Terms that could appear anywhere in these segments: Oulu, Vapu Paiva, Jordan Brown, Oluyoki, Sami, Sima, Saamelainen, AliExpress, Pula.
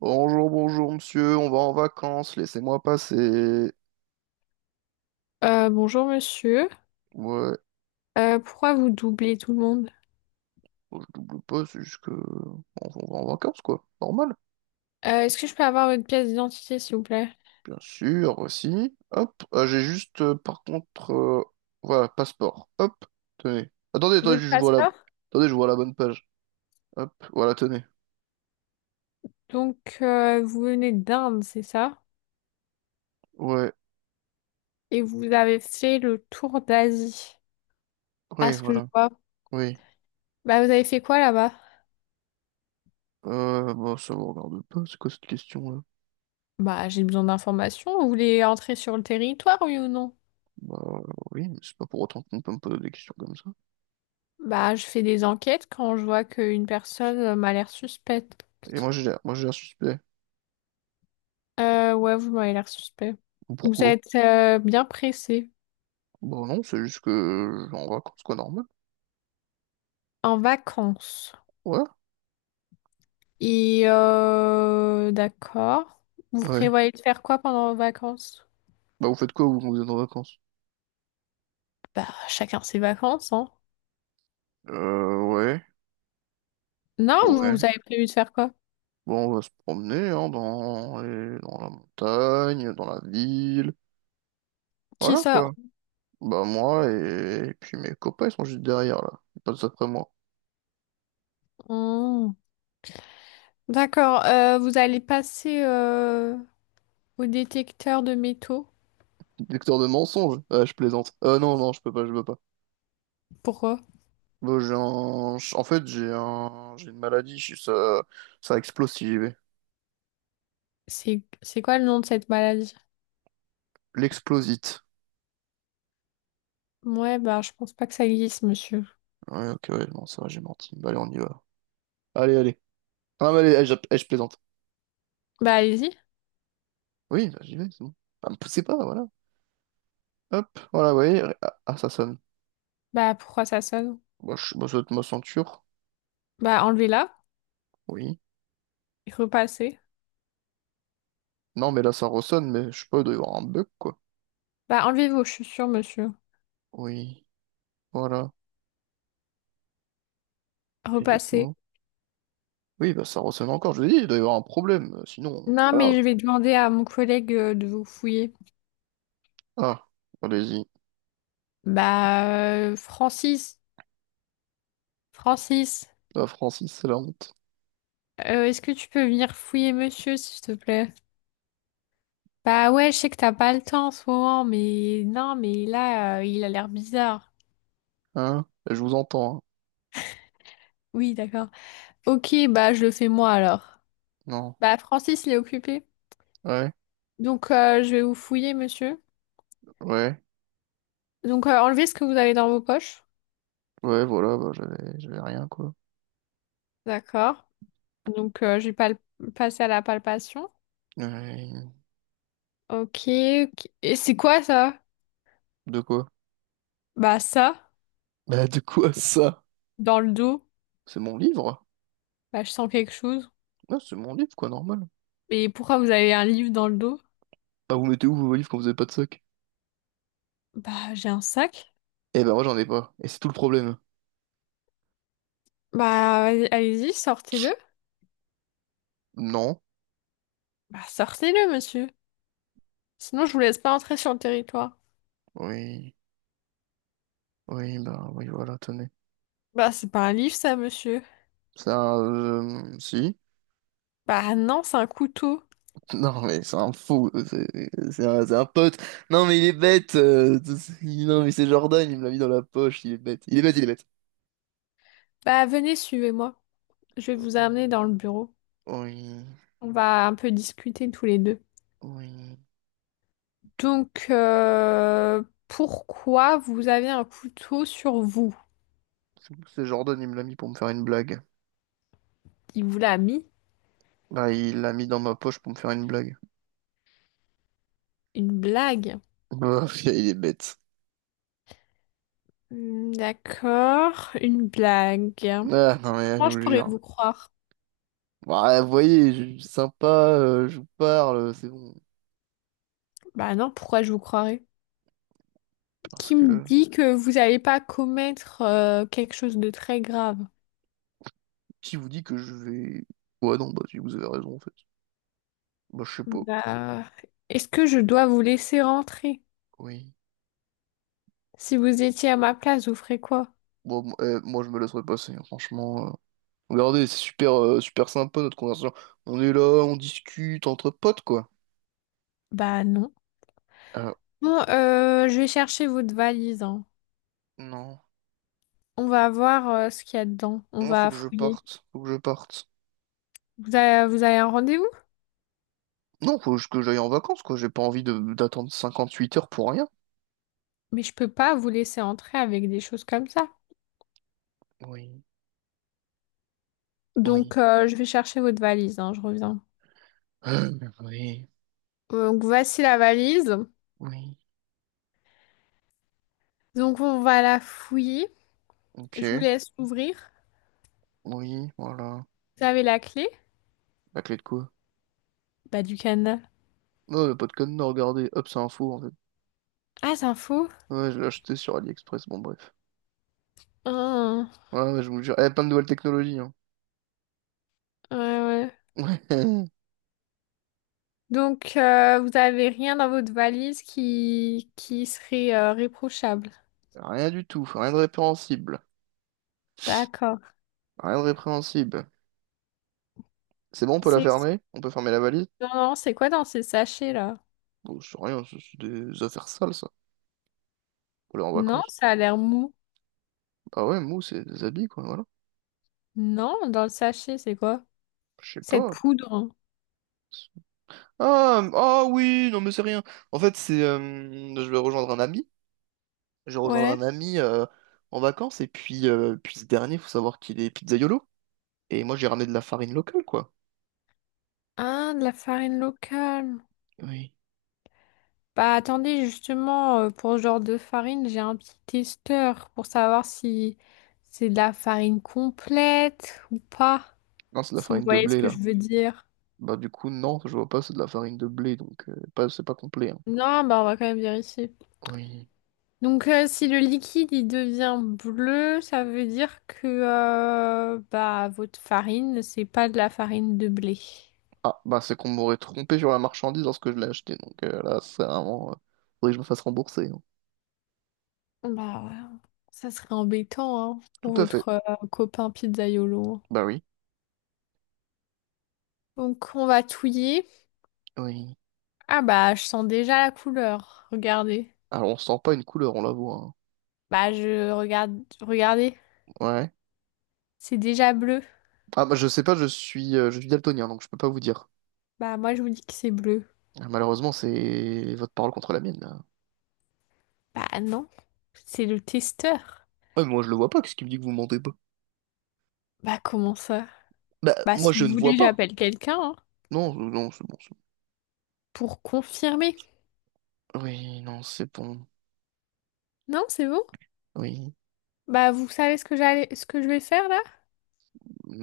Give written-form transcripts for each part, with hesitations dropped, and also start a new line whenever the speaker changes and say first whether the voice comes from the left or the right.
right: Bonjour, bonjour, monsieur, on va en vacances, laissez-moi passer.
left: Bonjour monsieur.
right: Ouais,
left: Pourquoi vous doublez tout le monde?
right: je double pas, c'est juste que... On va en vacances, quoi. Normal.
left: Est-ce que je peux avoir votre pièce d'identité, s'il vous plaît?
right: Bien sûr, aussi. Hop, j'ai juste, par contre... voilà, passeport. Hop, tenez. Attendez, attendez,
left: Votre
right: je vois la...
left: passeport?
right: Attendez, je vois la bonne page. Hop, voilà, tenez.
left: Donc, vous venez d'Inde, c'est ça?
right: Ouais,
left: Et vous avez fait le tour d'Asie, à
right: oui,
left: ce que je
right: voilà.
left: vois.
right: Oui.
left: Bah, vous avez fait quoi là-bas?
right: Bah, ça vous regarde pas, c'est quoi cette question-là?
left: Bah, j'ai besoin d'informations. Vous voulez entrer sur le territoire, oui ou non?
right: Bah, oui, mais c'est pas pour autant qu'on peut me poser des questions comme ça.
left: Bah, je fais des enquêtes quand je vois qu'une personne m'a l'air suspecte.
right: Et moi, j'ai l'air suspect.
left: Ouais, vous m'avez l'air suspect. Vous
right: Pourquoi?
left: êtes bien pressé.
right: Bon, non, c'est juste que je vais en vacances, quoi, normal.
left: En vacances.
right: Ouais?
left: Et d'accord. Vous
right: Ouais.
left: prévoyez de faire quoi pendant vos vacances?
right: Bah, vous faites quoi, vous, quand vous êtes en vacances?
left: Bah, chacun ses vacances, hein.
right: Ouais.
left: Non,
right: Ouais.
left: vous avez prévu de faire quoi?
right: Bon, on va se promener, hein, dans, dans la montagne, dans la ville.
left: Qui
right: Voilà,
left: ça?
right: quoi. Bah, moi et puis mes copains, ils sont juste derrière, là. Ils passent après moi.
left: Hmm. D'accord. Vous allez passer au détecteur de métaux.
right: Détecteur de mensonges? Ah, je plaisante. Non, non, je peux pas, je peux pas.
left: Pourquoi?
right: Bon, j'ai un... En fait, j'ai un... J'ai une maladie, ça... ça explose si j'y vais.
left: C'est quoi le nom de cette maladie?
right: L'explosite.
left: Ouais, bah je pense pas que ça existe, monsieur.
right: Ouais, ok, ouais, non, ça va, j'ai menti. Bah, allez, on y va. Allez, allez. Ah, mais allez, je plaisante.
left: Bah allez-y.
right: Oui, bah, j'y vais, c'est bon. Ah, me poussez pas, voilà. Hop, voilà, vous voyez. Ah, ah, ça sonne.
left: Bah pourquoi ça sonne?
right: Moi, ça doit être ma ceinture.
left: Bah enlevez-la.
right: Oui.
left: Repassez.
right: Non, mais là, ça ressonne, mais je sais pas, il doit y avoir un bug, quoi.
left: Bah enlevez vos chaussures, monsieur.
right: Oui, voilà. Et du
left: Repassez.
right: coup. Oui, bah, ça ressonne encore. Je vous dis, il doit y avoir un problème. Sinon, c'est
left: Non,
right: pas grave.
left: mais je vais demander à mon collègue de vous fouiller.
right: Ah, allez-y.
left: Bah, Francis, Francis,
right: Ah, Francis, c'est la honte.
left: est-ce que tu peux venir fouiller monsieur, s'il te plaît? Bah ouais, je sais que t'as pas le temps en ce moment, mais non, mais là, il a l'air bizarre.
right: Hein? Je vous entends, hein.
left: Oui, d'accord. Ok, bah je le fais moi alors.
right: Non.
left: Bah Francis, il est occupé.
right: Ouais,
left: Donc je vais vous fouiller, monsieur.
right: ouais.
left: Donc enlevez ce que vous avez dans vos poches.
right: Ouais, voilà, bah, j'avais rien, quoi.
left: D'accord. Donc je vais pas passer à la palpation.
right: Ouais.
left: Ok, ok. Et c'est quoi ça?
right: De quoi?
left: Bah ça.
right: Bah, de quoi ça?
left: Dans le dos,
right: C'est mon livre?
left: bah, je sens quelque chose.
right: Ah, c'est mon livre, quoi, normal.
left: Et pourquoi vous avez un livre dans le dos?
right: Ah, vous mettez où vos valises quand vous avez pas de sac?
left: Bah, j'ai un sac.
right: Eh ben, moi, j'en ai pas. Et c'est tout le problème.
left: Bah, allez-y, sortez-le.
right: Non.
left: Bah, sortez-le, monsieur. Sinon, je vous laisse pas entrer sur le territoire.
right: Oui. Oui, bah, oui, voilà, tenez.
left: Bah, c'est pas un livre, ça, monsieur.
right: C'est un... si.
left: Bah, non, c'est un couteau.
right: Non, mais c'est un fou. C'est c'est un pote. Non, mais il est bête. Non, mais c'est Jordan, il me l'a mis dans la poche. Il est bête. Il est bête, il est bête.
left: Bah, venez, suivez-moi. Je vais vous amener dans le bureau.
right: Oui.
left: On va un peu discuter tous les deux.
right: Oui.
left: Donc, pourquoi vous avez un couteau sur vous?
right: C'est Jordan, il me l'a mis pour me faire une blague.
left: Il vous l'a mis?
right: Bah, il l'a mis dans ma poche pour me faire une blague.
left: Une blague.
right: Bah, il est bête.
left: Hmm, d'accord, une blague.
right: Ah, non, mais là, je
left: Moi,
right: vous
left: je
right: le
left: pourrais
right: jure.
left: vous croire.
right: Bah, vous voyez, je suis sympa, je vous parle, c'est bon.
left: Bah non, pourquoi je vous croirais?
right: Parce
left: Qui me
right: que
left: dit que vous n'allez pas commettre quelque chose de très grave?
right: qui vous dit que je vais... Ouais, non, bah si vous avez raison en fait. Bah je sais pas.
left: Bah, est-ce que je dois vous laisser rentrer?
right: Oui.
left: Si vous étiez à ma place, vous ferez quoi?
right: Bon, moi je me laisserai passer, hein, franchement. Regardez, c'est super, super sympa notre conversation. On est là, on discute entre potes quoi.
left: Bah non.
right: Euh,
left: Bon, je vais chercher votre valise, hein.
right: non.
left: On va voir ce qu'il y a dedans. On
right: Non, faut
left: va
right: que je
left: fouiller.
right: parte. Faut que je parte.
left: Vous avez un rendez-vous?
right: Non, faut que j'aille en vacances quoi. J'ai pas envie de d'attendre 58 heures pour rien.
left: Mais je peux pas vous laisser entrer avec des choses comme ça.
right: Oui. Oui.
left: Donc, je vais chercher votre valise, hein, je reviens.
right: Euh, Oui.
left: Donc, voici la valise.
right: Oui.
left: Donc on va la fouiller. Je vous
right: Ok.
left: laisse ouvrir.
right: Oui, voilà.
left: Vous avez la clé?
right: La clé de quoi?
left: Bah du Canada.
right: Non, le pas de code, non, regardez. Hop, c'est un faux en fait.
left: Ah, c'est un faux.
right: Ouais, je l'ai acheté sur AliExpress, bon bref.
left: Ah,
right: Ouais, ouais, je vous jure. Eh, plein de nouvelles technologies, hein.
left: ouais, ouais.
right: Ouais.
left: Donc vous avez rien dans votre valise qui serait réprochable.
right: Rien du tout, rien de répréhensible.
left: D'accord.
right: Rien de répréhensible. C'est bon, on peut la
left: C'est
right: fermer? On peut fermer la valise?
left: non, non, c'est quoi dans ces sachets là?
right: Bon, c'est rien, c'est des affaires sales, ça. Pour aller en
left: Non,
right: vacances.
left: ça a l'air mou.
right: Ah ouais, mou, c'est des habits, quoi, voilà.
left: Non, dans le sachet, c'est quoi?
right: Je sais
left: Cette
right: pas.
left: poudre.
right: Ah, ah oui, non mais c'est rien. En fait, c'est je vais rejoindre un ami. Je vais rejoindre
left: Ouais.
right: un ami en vacances et puis puis ce dernier, faut savoir qu'il est pizzaïolo et moi j'ai ramené de la farine locale quoi.
left: Ah, de la farine locale.
right: Oui.
left: Bah attendez, justement, pour ce genre de farine, j'ai un petit testeur pour savoir si c'est de la farine complète ou pas,
right: Non, c'est de la
left: si vous
right: farine de
left: voyez ce
right: blé
left: que je
right: là.
left: veux dire.
right: Bah du coup non, je vois pas, c'est de la farine de blé, donc pas, c'est pas complet, hein.
left: Non, bah on va quand même vérifier.
right: Oui.
left: Donc si le liquide il devient bleu, ça veut dire que bah votre farine, c'est pas de la farine de blé.
right: Ah bah c'est qu'on m'aurait trompé sur la marchandise lorsque je l'ai acheté, donc là c'est vraiment... faudrait que je me fasse rembourser, hein.
left: Bah ouais, ça serait embêtant hein,
right: Tout
left: pour
right: à fait.
left: votre copain pizzaïolo.
right: Bah oui.
left: Donc on va touiller.
right: Oui.
left: Ah bah je sens déjà la couleur. Regardez.
right: Alors on sent pas une couleur, on la voit,
left: Bah je regarde. Regardez.
right: hein. Ouais.
left: C'est déjà bleu.
right: Ah bah je sais pas, je suis daltonien, donc je peux pas vous dire.
left: Bah moi je vous dis que c'est bleu.
right: Ah, malheureusement c'est votre parole contre la mienne là.
left: Bah non. C'est le testeur.
right: Ouais, moi je le vois pas, qu'est-ce qui me dit que vous mentez pas?
left: Bah comment ça?
right: Bah
left: Bah
right: moi
left: si
right: je
left: vous
right: ne vois
left: voulez
right: pas.
left: j'appelle quelqu'un hein,
right: Non, non, c'est bon, c'est
left: pour confirmer.
right: bon. Oui, non, c'est bon.
left: Non, c'est bon?
right: Oui.
left: Bah vous savez ce que je vais faire là?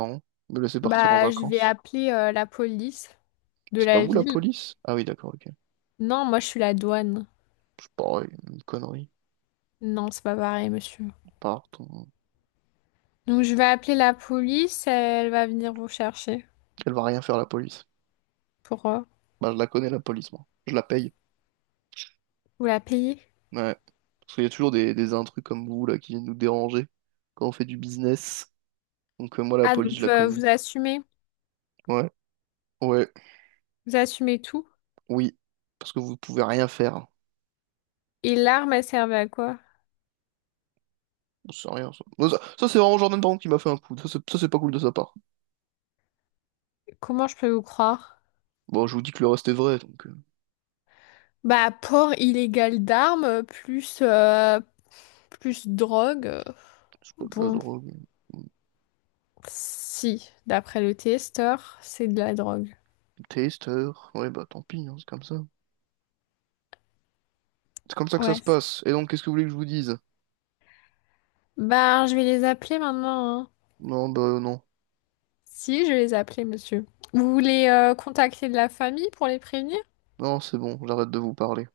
right: Non, me laisser partir en
left: Bah je vais
right: vacances.
left: appeler la police de
right: C'est pas
left: la
right: vous la
left: ville.
right: police? Ah oui, d'accord, ok.
left: Non, moi je suis la douane.
right: Je sais une connerie.
left: Non, c'est pas pareil, monsieur.
right: Part, on-
left: Donc je vais appeler la police, elle va venir vous chercher
right: Elle va rien faire la police.
left: pour
right: Bah, je la connais la police, moi. Je la paye.
left: vous la payer.
right: Ouais. Parce qu'il y a toujours des intrus comme vous là qui viennent nous déranger quand on fait du business. Donc moi la
left: Ah,
right: police, je
left: donc
right: la connais. Ouais, ouais,
left: vous assumez tout.
right: oui. Parce que vous pouvez rien faire.
left: Et l'arme, elle servait à quoi?
right: Bon, c'est rien ça. Bon, ça, c'est vraiment Jordan Brown qui m'a fait un coup. Ça, c'est pas cool de sa part.
left: Comment je peux vous croire?
right: Bon, je vous dis que le reste est vrai, donc
left: Bah, port illégal d'armes, plus, plus drogue.
right: c'est pas de la
left: Bon,
right: drogue.
left: si, d'après le testeur, c'est de la drogue.
right: Taster. Ouais, bah tant pis, hein, c'est comme ça. C'est comme ça que ça
left: Ouais.
right: se passe. Et donc, qu'est-ce que vous voulez que je vous dise?
left: Bah, je vais les appeler maintenant, hein.
right: Non, bah non.
left: Si, je vais les appeler, monsieur. Vous voulez contacter de la famille pour les prévenir?
right: Non, c'est bon, j'arrête de vous parler.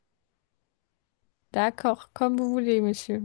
left: D'accord, comme vous voulez, monsieur.